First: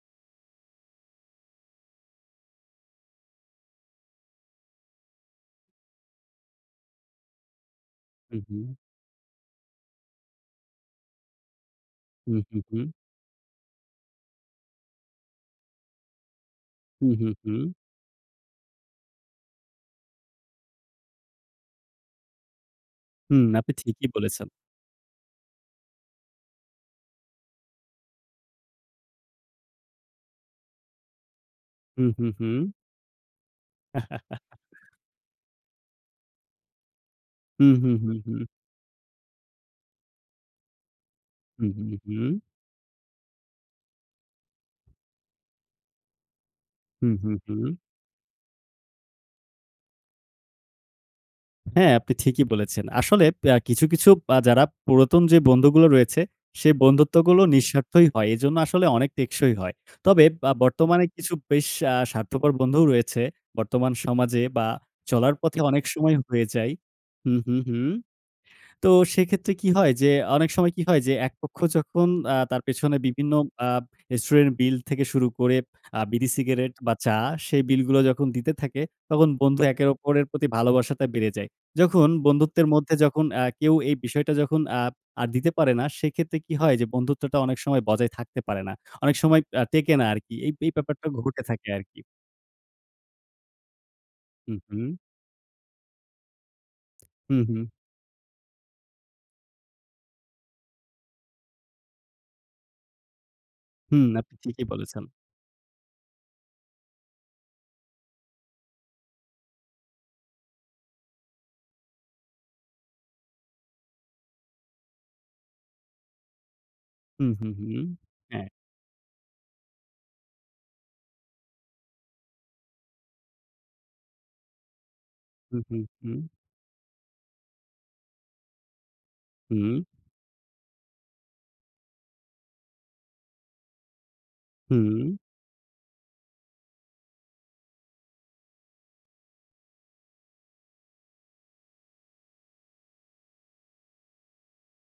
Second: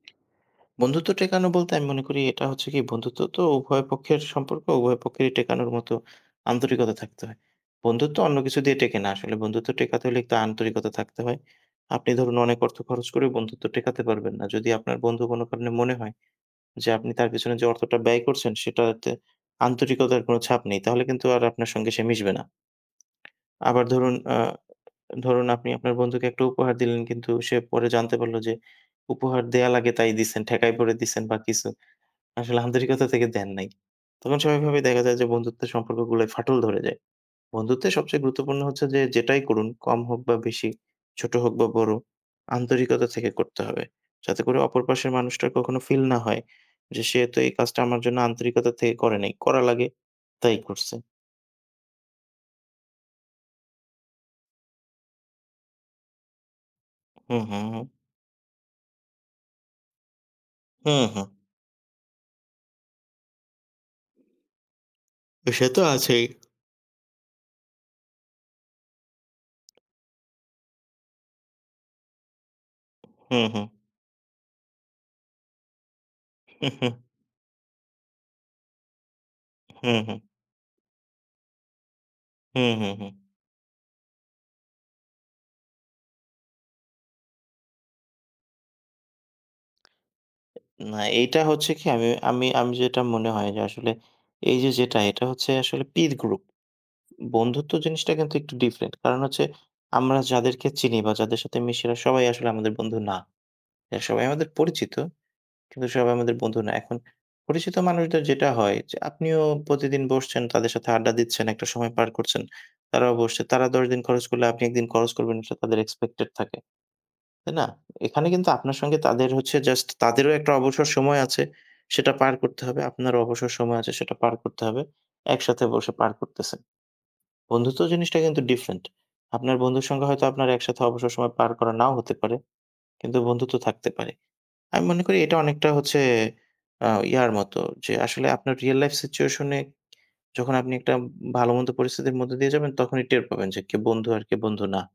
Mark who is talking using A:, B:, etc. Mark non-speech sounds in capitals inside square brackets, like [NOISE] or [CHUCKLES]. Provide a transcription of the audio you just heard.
A: বন্ধুত্ব টেকানো বলতে আমি মনে করি, এটা হচ্ছে কি বন্ধুত্ব তো উভয় পক্ষের সম্পর্ক, উভয় পক্ষেরই টেকানোর মতো আন্তরিকতা থাকতে হয়। বন্ধুত্ব অন্য
B: হুম,
A: কিছু
B: হুম।
A: দিয়ে টেকে না। আসলে বন্ধুত্ব টেকাতে হলে আন্তরিকতা থাকতে হয়। আপনি ধরুন
B: হুম,
A: অনেক
B: হুম,
A: অর্থ
B: হুম।
A: খরচ করেও বন্ধুত্ব টেকাতে পারবেন না। যদি আপনার বন্ধু কোনো কারণে মনে হয় যে আপনি
B: হুম,
A: তার
B: হুম,
A: পিছনে
B: হুম।
A: যে অর্থটা ব্যয় করছেন, সেটাতে আন্তরিকতার কোনো ছাপ নেই। তাহলে কিন্তু আর আপনার সঙ্গে সে মিশবে না।
B: হুম, আপনি
A: আবার
B: ঠিকই
A: ধরুন, আ
B: বলেছেন।
A: ধরুন আপনি আপনার বন্ধুকে একটা উপহার দিলেন। কিন্তু সে পরে জানতে পারল যে উপহার দেয়া লাগে তাই দিছেন, ঠেকায় পড়ে দিছেন বা কিছু।
B: হুম, হুম, হুম।
A: আসলে আন্তরিকতা থেকে দেন নাই। তখন স্বাভাবিকভাবেই
B: [CHUCKLES]
A: দেখা যায় যে বন্ধুত্বের সম্পর্কগুলায় ফাটল ধরে যায়।
B: হুম,
A: বন্ধুত্বের
B: হুম, হুম,
A: সবচেয়ে
B: হুম।
A: গুরুত্বপূর্ণ হচ্ছে যে, যেটাই করুন কম হোক বা বেশি, ছোট হোক বা
B: হুম, হুম,
A: বড়
B: হুম।
A: আন্তরিকতা থেকে করতে হবে। যাতে করে অপর পাশের মানুষটার কখনো ফিল না হয়। যে
B: হুম,
A: সে
B: হুম,
A: তো এই
B: হুম।
A: কাজটা আমার জন্য আন্তরিকতা থেকে করে নাই, করা লাগে তাই করছে।
B: হ্যাঁ, আপনি ঠিকই বলেছেন। আসলে প্যা কিছু কিছু আ যারা পুরাতন যে বন্ধুগুলো রয়েছে, সে
A: হুম,
B: বন্ধুত্বগুলো
A: হুম, হুম।
B: নিঃস্বার্থই হয়। এজন্য আসলে অনেক টেকসই হয়। তবে বা
A: হুম,
B: বর্তমানে
A: হুম।
B: কিছু বেশ আ স্বার্থপর বন্ধুও রয়েছে। বর্তমান সমাজে বা চলার পথে
A: সে তো
B: অনেক সময়
A: আছেই।
B: হয়ে যায়। হুম, হুম, হুম। তো সেক্ষেত্রে কি হয়, যে অনেক সময় কি হয়? যে একপক্ষ যখন আ তার পেছনে বিভিন্ন
A: হু, হু।
B: আ রেস্টুরেন্ট বিল থেকে শুরু করে আ বিড়ি, সিগারেট বা
A: [CHUCKLES]
B: চা সেই বিল গুলো যখন দিতে থাকে। তখন বন্ধু একের
A: হু, হু।
B: ওপরের প্রতি ভালোবাসাটা বেড়ে যায়। যখন
A: হু,
B: বন্ধুত্বের
A: হু,
B: মধ্যে
A: হু।
B: যখন আ কেউ এই বিষয়টা যখন আ আর দিতে পারে না। সেক্ষেত্রে কি হয়? যে বন্ধুত্বটা অনেক সময় বজায় থাকতে পারে না। অনেক আ সময় আর টেকে না আর কি। এই
A: না,
B: ব্যাপারটা
A: এইটা
B: ঘটে থাকে
A: হচ্ছে
B: আর
A: কি
B: কি।
A: আমি আমি আমি যেটা মনে হয় যে আসলে
B: হুম,
A: এইযে
B: হুম।
A: যেটা এটা হচ্ছে আসলে পির গ্রুপ।
B: হুম, হুম।
A: বন্ধুত্ব জিনিসটা কিন্তু একটু ডিফারেন্ট। কারণ হচ্ছে আমরা যাদেরকে চিনি বা যাদের সাথে মিশি এরা সবাই আসলে আমাদের বন্ধু না। এরা
B: হুম,
A: সবাই
B: আপনি
A: আমাদের
B: ঠিকই
A: পরিচিত,
B: বলেছেন।
A: কিন্তু সবাই আমাদের বন্ধু না। এখন পরিচিত মানুষদের যেটা হয়, যে আপনিও প্রতিদিন বসছেন, তাদের সাথে আড্ডা দিচ্ছেন, একটা সময় পার করছেন, তারাও বসছে। তারা ১০ দিন খরচ করলে আপনি একদিন খরচ করবেন সেটা তাদের এক্সপেকটেড থাকে।
B: হুম, হুম,
A: তাই না?
B: হুম।
A: এখানে
B: হ্যাঁ।
A: কিন্তু আপনার সঙ্গে তাদের হচ্ছে জাস্ট তাদেরও একটা অবসর সময় আছে। সেটা পার করতে হবে। আপনারও অবসর সময় আছে সেটা পার করতে হবে। একসাথে
B: হুম, হুম,
A: বসে পার
B: হুম।
A: করতেছেন। বন্ধুত্ব জিনিসটা কিন্তু ডিফরেন্ট। আপনার
B: হুম।
A: বন্ধুর সঙ্গে হয়তো আপনার একসাথে অবসর সময় পার করা নাও হতে পারে, কিন্তু বন্ধুত্ব থাকতে পারে। আমি মনে
B: হুম।
A: করি এটা অনেকটা হচ্ছে আ ইয়ার মতো। যে আসলে আপনার রিয়াল লাইফ সিচুয়েশন এ যখন আপনি একটা ভালো-মন্দ পরিস্থিতির মধ্য দিয়ে যাবেন। তখনই টের পাবেন যে কে বন্ধু আর কে বন্ধু না।